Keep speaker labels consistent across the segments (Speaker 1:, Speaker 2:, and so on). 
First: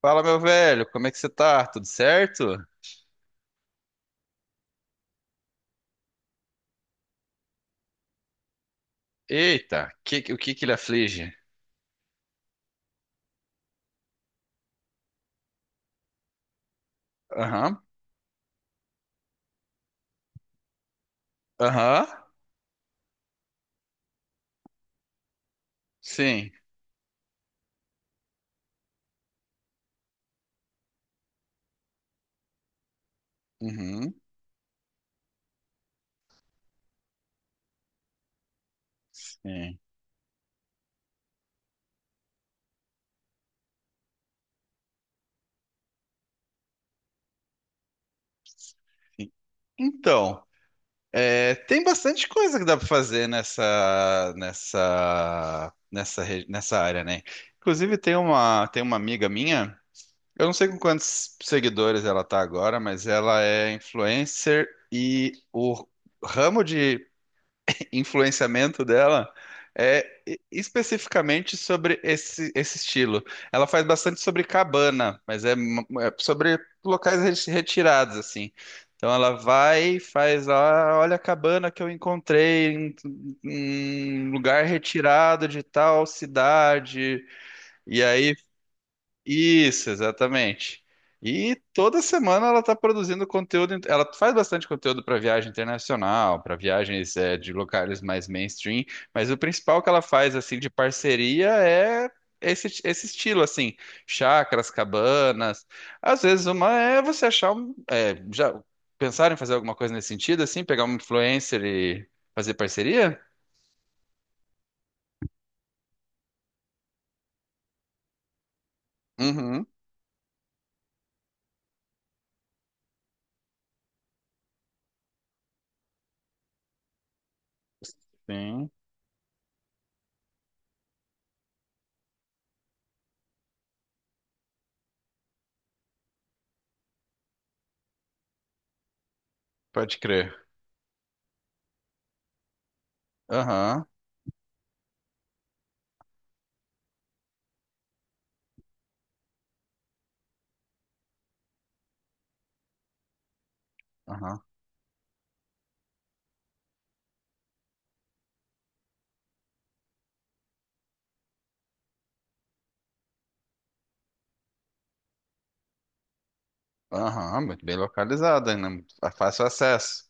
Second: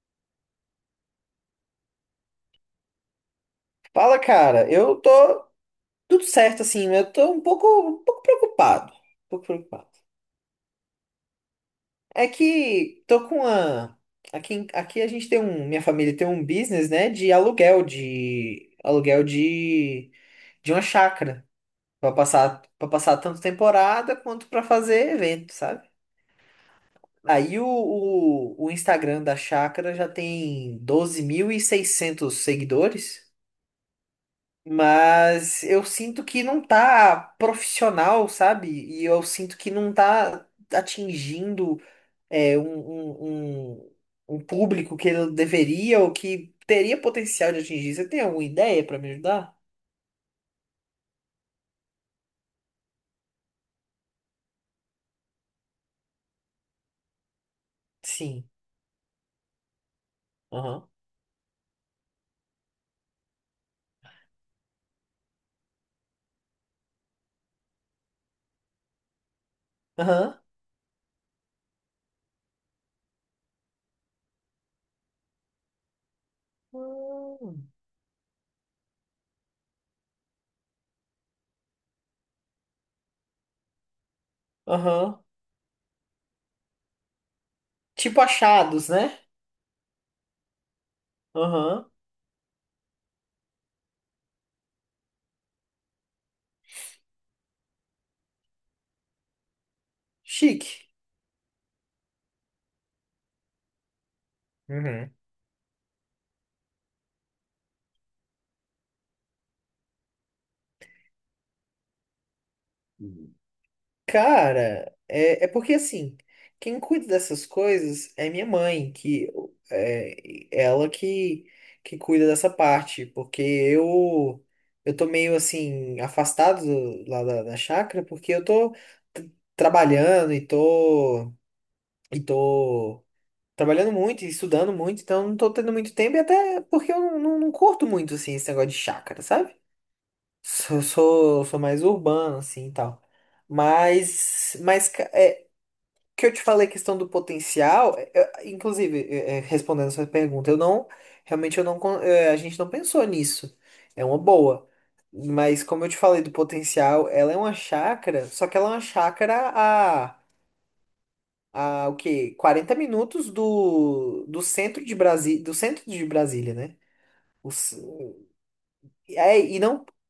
Speaker 1: Fala, meu velho, como é que você tá? Tudo certo?
Speaker 2: Fala, cara. Eu tô tudo certo, assim. Mas Eu tô um pouco preocupado. Um pouco preocupado.
Speaker 1: Eita, o que que ele aflige?
Speaker 2: É que tô com uma... Aqui, aqui a gente tem um... Minha família tem um business, né? De
Speaker 1: Aham,
Speaker 2: aluguel, de... Aluguel de... De uma chácara.
Speaker 1: aham,
Speaker 2: Pra passar tanto temporada quanto pra fazer evento, sabe?
Speaker 1: sim,
Speaker 2: Aí o Instagram da chácara já tem 12.600 seguidores.
Speaker 1: uhum,
Speaker 2: Mas eu sinto que não tá profissional, sabe? E eu sinto que
Speaker 1: sim,
Speaker 2: não tá atingindo é, um, um, um- um público que ele deveria ou que teria potencial de atingir. Você tem alguma ideia pra me
Speaker 1: sim.
Speaker 2: ajudar?
Speaker 1: Então, é, tem bastante coisa que dá pra fazer nessa área, né? Inclusive,
Speaker 2: Sim.
Speaker 1: tem uma amiga minha, eu não sei com
Speaker 2: Aham.
Speaker 1: quantos seguidores ela tá agora, mas ela é influencer e o ramo de influenciamento dela é
Speaker 2: Aham.
Speaker 1: especificamente sobre esse estilo. Ela faz bastante sobre cabana, mas é sobre locais
Speaker 2: Hum.
Speaker 1: retirados, assim. Então ela vai e faz ah olha a cabana que eu encontrei em um lugar
Speaker 2: Aham.
Speaker 1: retirado de tal cidade. E
Speaker 2: Tipo
Speaker 1: aí
Speaker 2: achados, né?
Speaker 1: isso, exatamente. E
Speaker 2: Aham.
Speaker 1: toda semana ela está produzindo conteúdo. Ela faz bastante conteúdo para viagem internacional, para viagens eh, de locais mais mainstream. Mas o principal que ela faz assim de
Speaker 2: Chique.
Speaker 1: parceria é esse estilo assim, chácaras,
Speaker 2: Uhum.
Speaker 1: cabanas. Às vezes uma é você achar um, eh, já pensaram em fazer alguma coisa nesse sentido assim, pegar um influencer e fazer parceria?
Speaker 2: Cara, é porque assim, quem cuida dessas coisas é minha mãe, que
Speaker 1: Uhum.
Speaker 2: é ela que cuida dessa parte, porque eu tô meio assim afastado lá da, da chácara, porque eu
Speaker 1: Sim,
Speaker 2: tô t- trabalhando e tô trabalhando muito e estudando muito, então não tô tendo muito tempo e até porque eu não curto muito assim esse negócio de chácara, sabe?
Speaker 1: pode crer.
Speaker 2: Sou mais urbano assim e tal.
Speaker 1: Aham,
Speaker 2: Mas, mas ca- é, que eu te falei, a questão do potencial, inclusive, respondendo essa pergunta, eu não, realmente eu não, con- é, a gente não pensou nisso. É uma
Speaker 1: aham.
Speaker 2: boa. Mas como eu te falei do potencial, ela é uma chácara, só que ela é uma chácara a o quê? 40 minutos do, do centro de Brasília, do centro de Brasília, né?
Speaker 1: Aham,
Speaker 2: O
Speaker 1: muito bem
Speaker 2: c-
Speaker 1: localizada, né? Muito
Speaker 2: é,
Speaker 1: fácil
Speaker 2: e não,
Speaker 1: acesso.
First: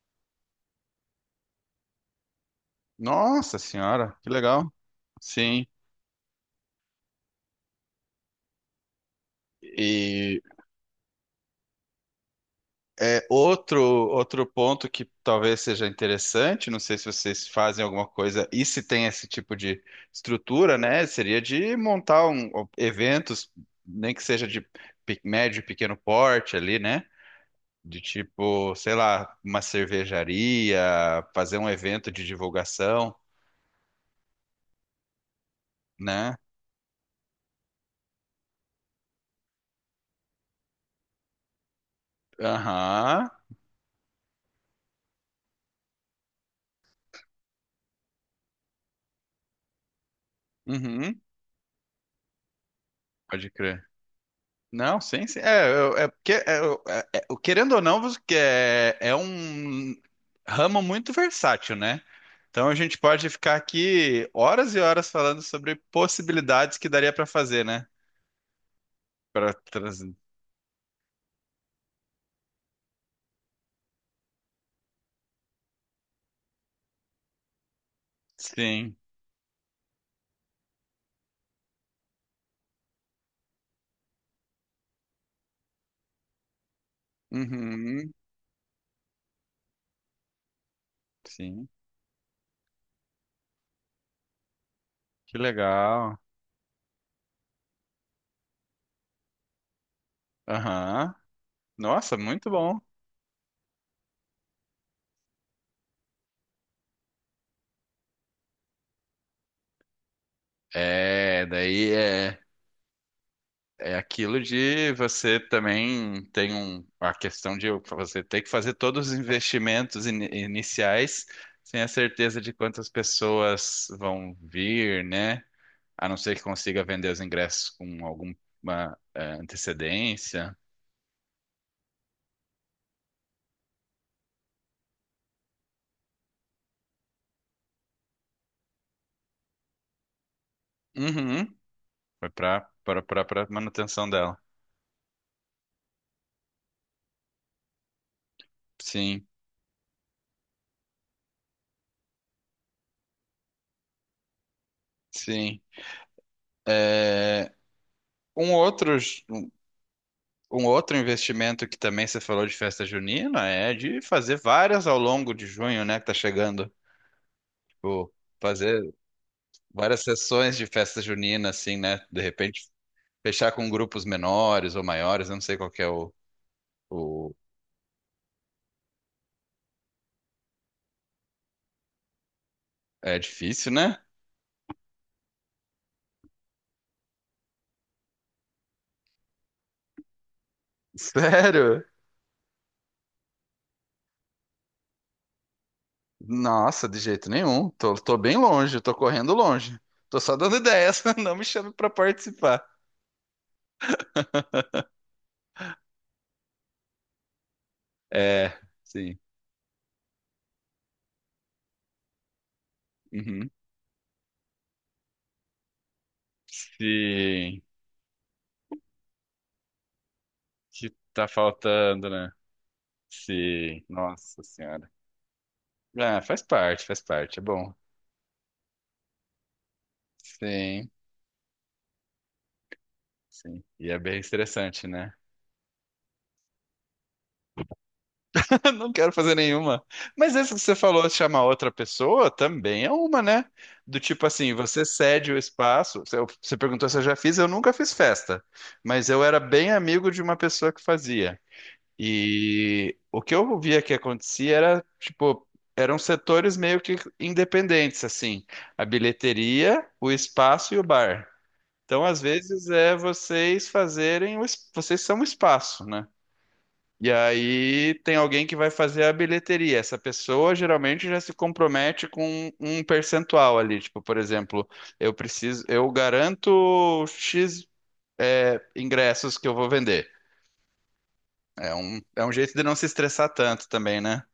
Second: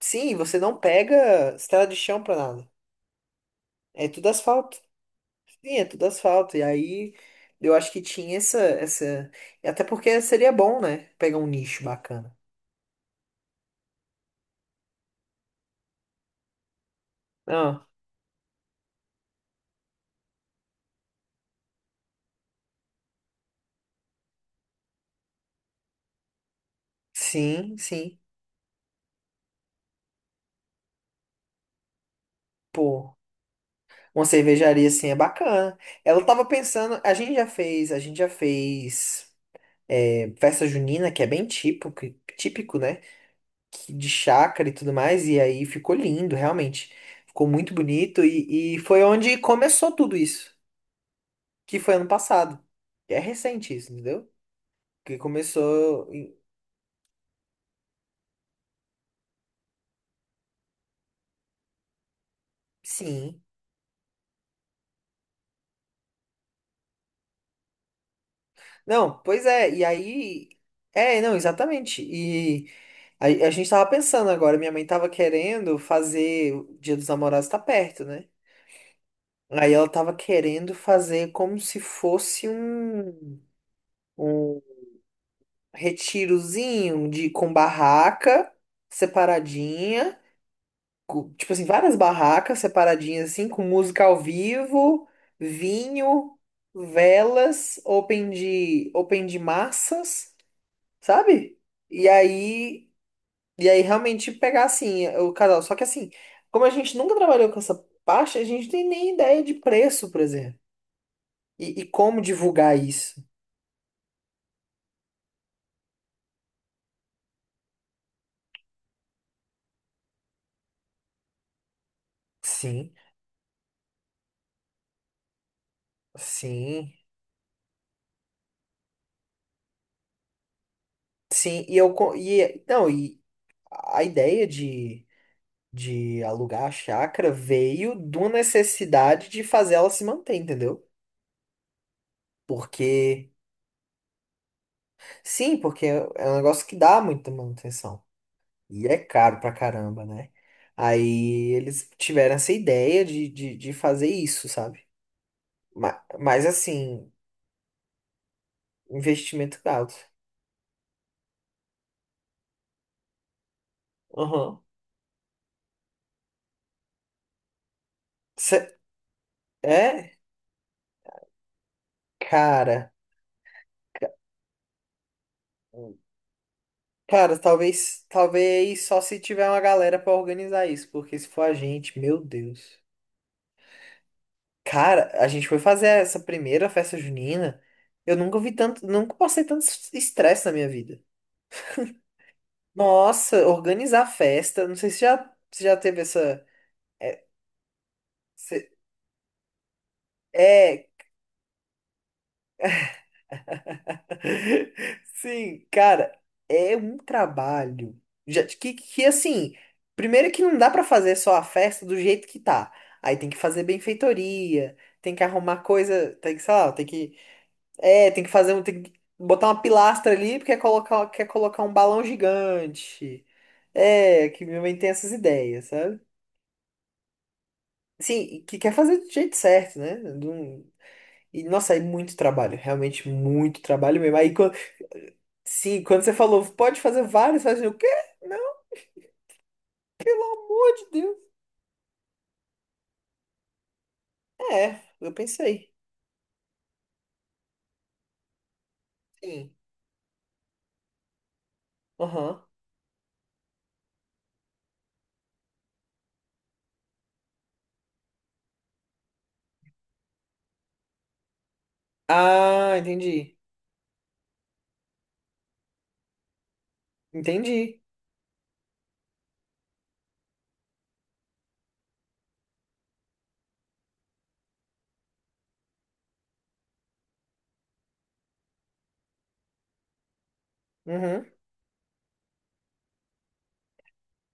Speaker 2: sim, você não pega estrada de chão pra nada.
Speaker 1: Nossa
Speaker 2: É
Speaker 1: senhora, que
Speaker 2: tudo
Speaker 1: legal.
Speaker 2: asfalto.
Speaker 1: Sim.
Speaker 2: Sim, é tudo asfalto. E aí eu acho que tinha essa. Até porque
Speaker 1: E
Speaker 2: seria bom, né? Pegar um nicho bacana.
Speaker 1: é outro ponto que talvez seja interessante, não sei se vocês fazem
Speaker 2: Ah,
Speaker 1: alguma coisa e se tem esse tipo de estrutura, né? Seria de montar um, eventos, nem que seja de médio e pequeno porte ali, né?
Speaker 2: sim,
Speaker 1: De
Speaker 2: sim.
Speaker 1: tipo, sei lá, uma cervejaria, fazer um evento de divulgação,
Speaker 2: Pô, uma cervejaria assim é bacana. Ela
Speaker 1: né?
Speaker 2: tava pensando, a gente já fez festa junina, que é bem típico, típico, né?
Speaker 1: Aham.
Speaker 2: De chácara e tudo mais. E aí ficou lindo, realmente. Ficou muito bonito. E foi onde começou tudo isso,
Speaker 1: Uhum.
Speaker 2: que foi ano passado. É
Speaker 1: Pode
Speaker 2: recente
Speaker 1: crer.
Speaker 2: isso, entendeu?
Speaker 1: Não,
Speaker 2: Que
Speaker 1: sim, sim. É, eu- é
Speaker 2: começou.
Speaker 1: porque, é, eu- é- é- o- Querendo ou não, você que é, é um ramo muito versátil, né? Então a gente pode
Speaker 2: Sim.
Speaker 1: ficar aqui horas e horas falando sobre possibilidades que daria para fazer, né?
Speaker 2: Não, pois
Speaker 1: Para
Speaker 2: é, e
Speaker 1: trazer.
Speaker 2: aí. É, não, exatamente. E a gente tava pensando agora, minha mãe tava querendo fazer. O Dia dos Namorados tá perto, né?
Speaker 1: Sim.
Speaker 2: Aí ela tava querendo fazer como se fosse um, um retirozinho de, com
Speaker 1: Uhum.
Speaker 2: barraca separadinha, tipo assim,
Speaker 1: Sim.
Speaker 2: várias barracas separadinhas assim, com música ao vivo,
Speaker 1: Que legal.
Speaker 2: vinho, velas, open de massas.
Speaker 1: Aham.
Speaker 2: Sabe? E
Speaker 1: Nossa, muito bom.
Speaker 2: aí, e aí realmente pegar assim o casal. Só que assim, como a gente nunca trabalhou com essa parte, a gente não tem nem ideia de preço, por exemplo.
Speaker 1: É,
Speaker 2: E
Speaker 1: daí
Speaker 2: como
Speaker 1: é.
Speaker 2: divulgar isso?
Speaker 1: É aquilo de você também tem um, a questão de você ter que fazer todos os investimentos iniciais sem a certeza de quantas
Speaker 2: Sim,
Speaker 1: pessoas vão vir, né? A não ser que consiga
Speaker 2: sim,
Speaker 1: vender os ingressos com alguma eh, antecedência.
Speaker 2: sim. E eu co- e não, e a ideia de alugar a chácara veio de uma necessidade de fazer ela se manter, entendeu?
Speaker 1: Uhum. Foi para
Speaker 2: Porque
Speaker 1: manutenção dela.
Speaker 2: sim, porque é um negócio que dá muita manutenção. E é
Speaker 1: Sim,
Speaker 2: caro pra caramba, né? Aí eles tiveram essa ideia de fazer isso, sabe?
Speaker 1: sim.
Speaker 2: Mas, mas assim,
Speaker 1: É, um outro
Speaker 2: investimento alto.
Speaker 1: um outro investimento que também você falou de festa junina é de fazer
Speaker 2: Aham.
Speaker 1: várias ao longo de junho, né, que tá chegando. Tipo,
Speaker 2: Cê-
Speaker 1: fazer várias
Speaker 2: É,
Speaker 1: sessões de festa junina, assim, né? De repente,
Speaker 2: cara.
Speaker 1: fechar com grupos menores ou maiores, eu não sei qual que é o...
Speaker 2: Cara, talvez só se tiver uma galera pra organizar isso, porque se for a gente, meu Deus.
Speaker 1: É difícil, né?
Speaker 2: Cara, a gente foi fazer essa primeira festa junina, eu nunca vi tanto, nunca passei tanto estresse na minha vida.
Speaker 1: Sério?
Speaker 2: Nossa, organizar festa, não sei se já, se já teve essa
Speaker 1: Nossa, de
Speaker 2: é,
Speaker 1: jeito nenhum. Tô, tô bem
Speaker 2: Cê-
Speaker 1: longe, tô correndo longe. Tô só dando
Speaker 2: É,
Speaker 1: ideias, não me chame pra participar.
Speaker 2: sim, cara, é um trabalho. Já,
Speaker 1: É,
Speaker 2: que
Speaker 1: sim.
Speaker 2: assim, primeiro que não dá pra fazer só a festa do jeito que tá. Aí tem que
Speaker 1: Uhum.
Speaker 2: fazer benfeitoria, tem que arrumar coisa, tem que, sei lá, tem que,
Speaker 1: Sim.
Speaker 2: é, tem que fazer um, tem que botar uma pilastra ali porque
Speaker 1: Que
Speaker 2: quer
Speaker 1: tá
Speaker 2: colocar um balão
Speaker 1: faltando, né?
Speaker 2: gigante.
Speaker 1: Sim.
Speaker 2: É,
Speaker 1: Nossa
Speaker 2: que minha mãe tem
Speaker 1: senhora.
Speaker 2: essas ideias, sabe?
Speaker 1: Ah, faz parte, é bom.
Speaker 2: Sim, e que quer fazer do jeito certo, né?
Speaker 1: Sim,
Speaker 2: E, nossa, é muito trabalho, realmente muito
Speaker 1: sim. E é
Speaker 2: trabalho mesmo.
Speaker 1: bem
Speaker 2: Aí,
Speaker 1: estressante, né?
Speaker 2: sim, quando você falou, pode fazer vários, fazer o quê? Meu
Speaker 1: Eu não quero fazer nenhuma. Mas esse que você
Speaker 2: amor de
Speaker 1: falou, de
Speaker 2: Deus.
Speaker 1: chamar outra pessoa, também é uma, né? Do tipo assim,
Speaker 2: É,
Speaker 1: você
Speaker 2: eu
Speaker 1: cede o
Speaker 2: pensei.
Speaker 1: espaço. Você perguntou se eu já fiz, eu nunca fiz festa. Mas eu era
Speaker 2: Sim.
Speaker 1: bem amigo de uma pessoa que fazia.
Speaker 2: Aham.
Speaker 1: E o que eu via que acontecia era, tipo, eram setores meio que independentes, assim. A bilheteria, o espaço e o bar. Então, às vezes,
Speaker 2: Ah,
Speaker 1: é
Speaker 2: entendi.
Speaker 1: vocês fazerem, vocês são o espaço, né? E
Speaker 2: Entendi.
Speaker 1: aí tem alguém que vai fazer a bilheteria. Essa pessoa geralmente já se compromete com um percentual ali. Tipo, por exemplo, eu preciso, eu garanto X, é, ingressos que eu vou vender.
Speaker 2: Uhum.
Speaker 1: É um jeito de não se estressar tanto também, né?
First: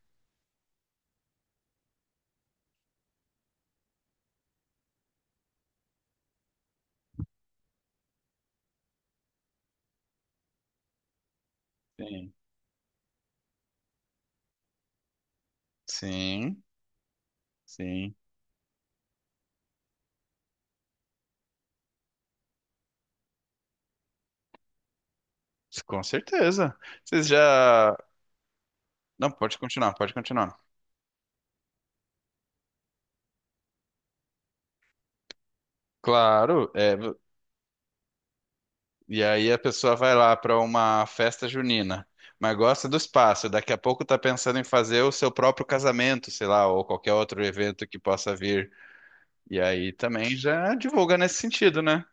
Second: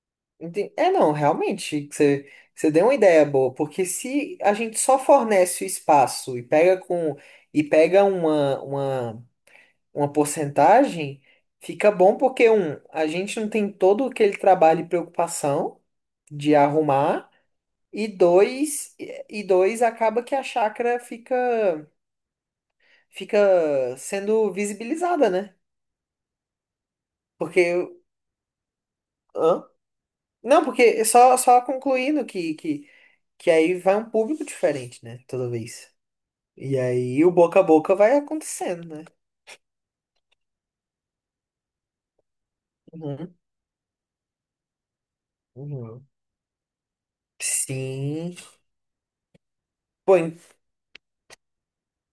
Speaker 2: É, não, realmente, você deu uma ideia boa, porque se a gente só fornece o espaço e pega uma porcentagem, fica bom
Speaker 1: Sim.
Speaker 2: porque um, a gente não tem todo aquele trabalho e preocupação de
Speaker 1: Sim,
Speaker 2: arrumar. E
Speaker 1: sim,
Speaker 2: dois, e dois acaba que a chácara fica sendo visibilizada, né?
Speaker 1: com certeza. Vocês
Speaker 2: Porque
Speaker 1: já. Não, pode
Speaker 2: hã?
Speaker 1: continuar, pode continuar.
Speaker 2: Não, porque só concluindo que aí vai um público diferente, né? Toda vez.
Speaker 1: Claro,
Speaker 2: E
Speaker 1: é,
Speaker 2: aí o boca a boca vai acontecendo, né?
Speaker 1: e aí a pessoa vai lá para uma festa junina, mas gosta do
Speaker 2: Uhum,
Speaker 1: espaço. Daqui a pouco tá pensando em fazer o seu próprio
Speaker 2: uhum.
Speaker 1: casamento, sei lá, ou qualquer outro evento que possa
Speaker 2: Sim.
Speaker 1: vir. E aí
Speaker 2: Pô,
Speaker 1: também
Speaker 2: in-
Speaker 1: já divulga nesse sentido, né?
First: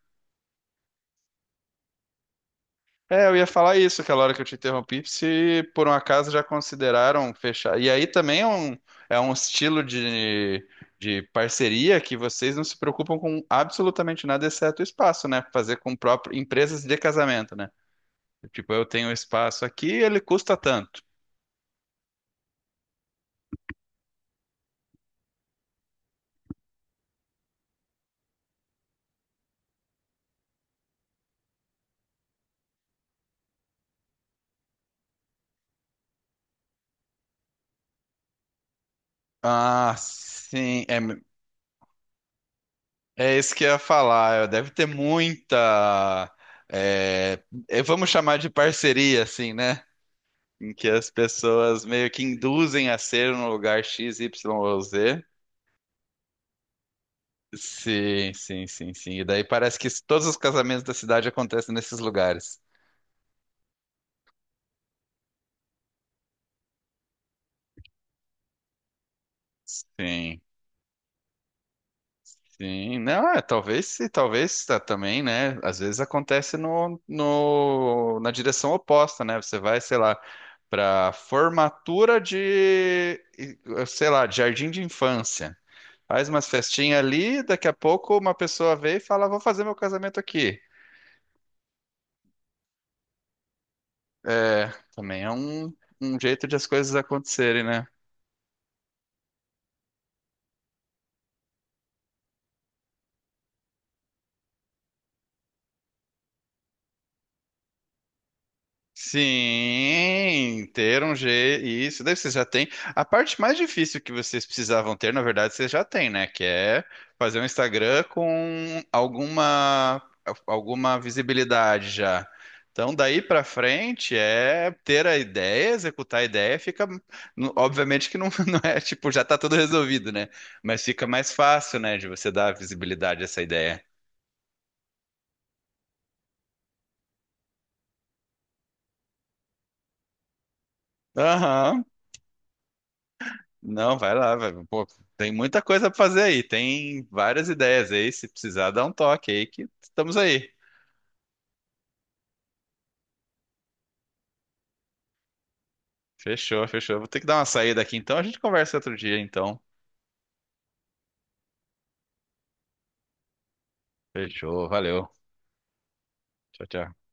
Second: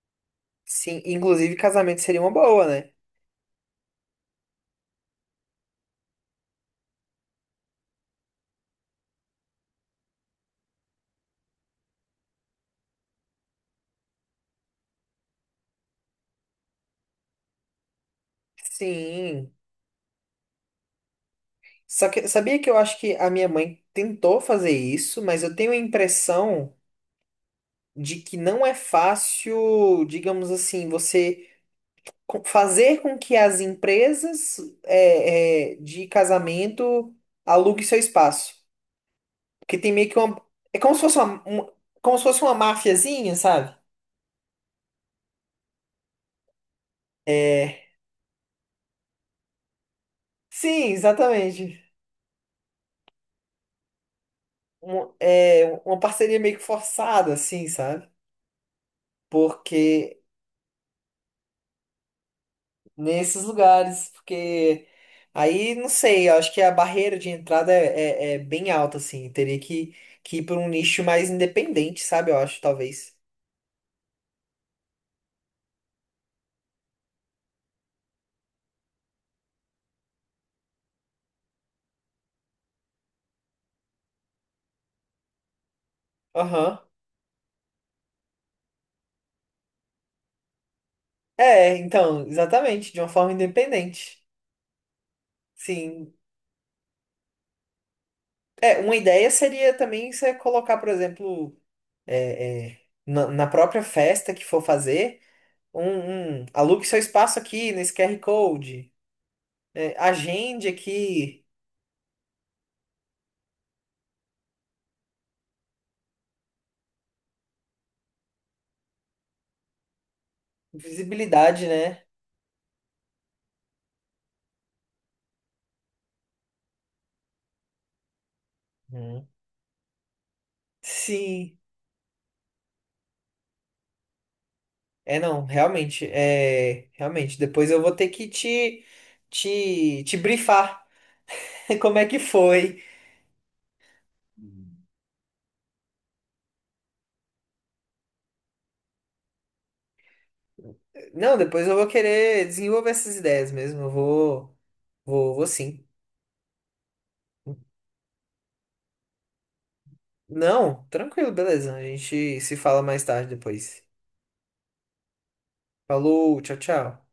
Speaker 2: sim, inclusive casamento seria uma boa, né?
Speaker 1: É, eu ia falar isso aquela hora que eu te interrompi, se por um acaso já consideraram fechar. E aí também é um estilo de parceria que vocês não se preocupam com absolutamente nada, exceto o espaço, né? Fazer com próprio, empresas de casamento, né? Tipo, eu tenho um
Speaker 2: Sim.
Speaker 1: espaço aqui, ele custa tanto.
Speaker 2: Só que sabia que eu acho que a minha mãe tentou fazer isso, mas eu tenho a impressão de que não é fácil, digamos assim, você fazer com que as empresas de casamento aluguem seu espaço. Porque tem
Speaker 1: Ah,
Speaker 2: meio que uma. É
Speaker 1: sim,
Speaker 2: como
Speaker 1: é,
Speaker 2: se fosse uma, um- como se fosse uma máfiazinha,
Speaker 1: é isso que eu
Speaker 2: sabe?
Speaker 1: ia falar. Deve ter muita,
Speaker 2: É.
Speaker 1: vamos chamar de parceria, assim, né? Em que
Speaker 2: Sim,
Speaker 1: as
Speaker 2: exatamente.
Speaker 1: pessoas meio que induzem a ser no lugar X, Y ou Z.
Speaker 2: Uma parceria meio que forçada, assim, sabe?
Speaker 1: Sim, sim, sim, sim. E daí parece que
Speaker 2: Porque
Speaker 1: todos os casamentos da cidade acontecem nesses lugares.
Speaker 2: nesses lugares, porque aí não sei, eu acho que a barreira de entrada é bem alta, assim, que
Speaker 1: Sim.
Speaker 2: ir para um nicho mais independente, sabe? Eu acho,
Speaker 1: Sim,
Speaker 2: talvez.
Speaker 1: não, é, talvez, talvez tá, também, né? Às vezes acontece no, no, na direção oposta, né? Você vai, sei lá, para formatura de, sei lá, de jardim de infância. Faz umas
Speaker 2: Aham.
Speaker 1: festinhas ali, daqui a pouco uma pessoa vê e fala, vou fazer meu casamento aqui.
Speaker 2: É, então, exatamente, de uma forma independente.
Speaker 1: É, também é
Speaker 2: Sim.
Speaker 1: um jeito de as coisas acontecerem, né?
Speaker 2: É, uma ideia seria também você colocar, por exemplo, na própria festa que for fazer, um alugue seu espaço aqui nesse QR Code, é,
Speaker 1: Sim,
Speaker 2: agende
Speaker 1: ter um G,
Speaker 2: aqui,
Speaker 1: isso, daí você já tem. A parte mais difícil que vocês precisavam ter, na verdade, vocês já têm, né? Que é fazer um Instagram com alguma
Speaker 2: visibilidade,
Speaker 1: visibilidade
Speaker 2: né?
Speaker 1: já. Então, daí pra frente é ter a ideia, executar a ideia, fica. Obviamente que não, não é tipo, já
Speaker 2: Uhum.
Speaker 1: tá tudo resolvido, né? Mas fica mais
Speaker 2: Sim.
Speaker 1: fácil, né, de você dar visibilidade a essa ideia.
Speaker 2: É, não, realmente, é, realmente, depois eu vou ter que te brifar
Speaker 1: Aham.
Speaker 2: como é que foi.
Speaker 1: Não, vai lá, vai. Pô, tem muita coisa pra fazer aí. Tem várias ideias aí. Se precisar, dá um toque aí que estamos aí.
Speaker 2: Não, depois eu vou querer desenvolver essas ideias mesmo, vou sim.
Speaker 1: Fechou, fechou. Vou ter que dar uma saída aqui então. A gente conversa outro dia então.
Speaker 2: Não, tranquilo, beleza, a gente se fala mais tarde depois.
Speaker 1: Fechou, valeu.
Speaker 2: Falou, tchau,
Speaker 1: Tchau, tchau.
Speaker 2: tchau.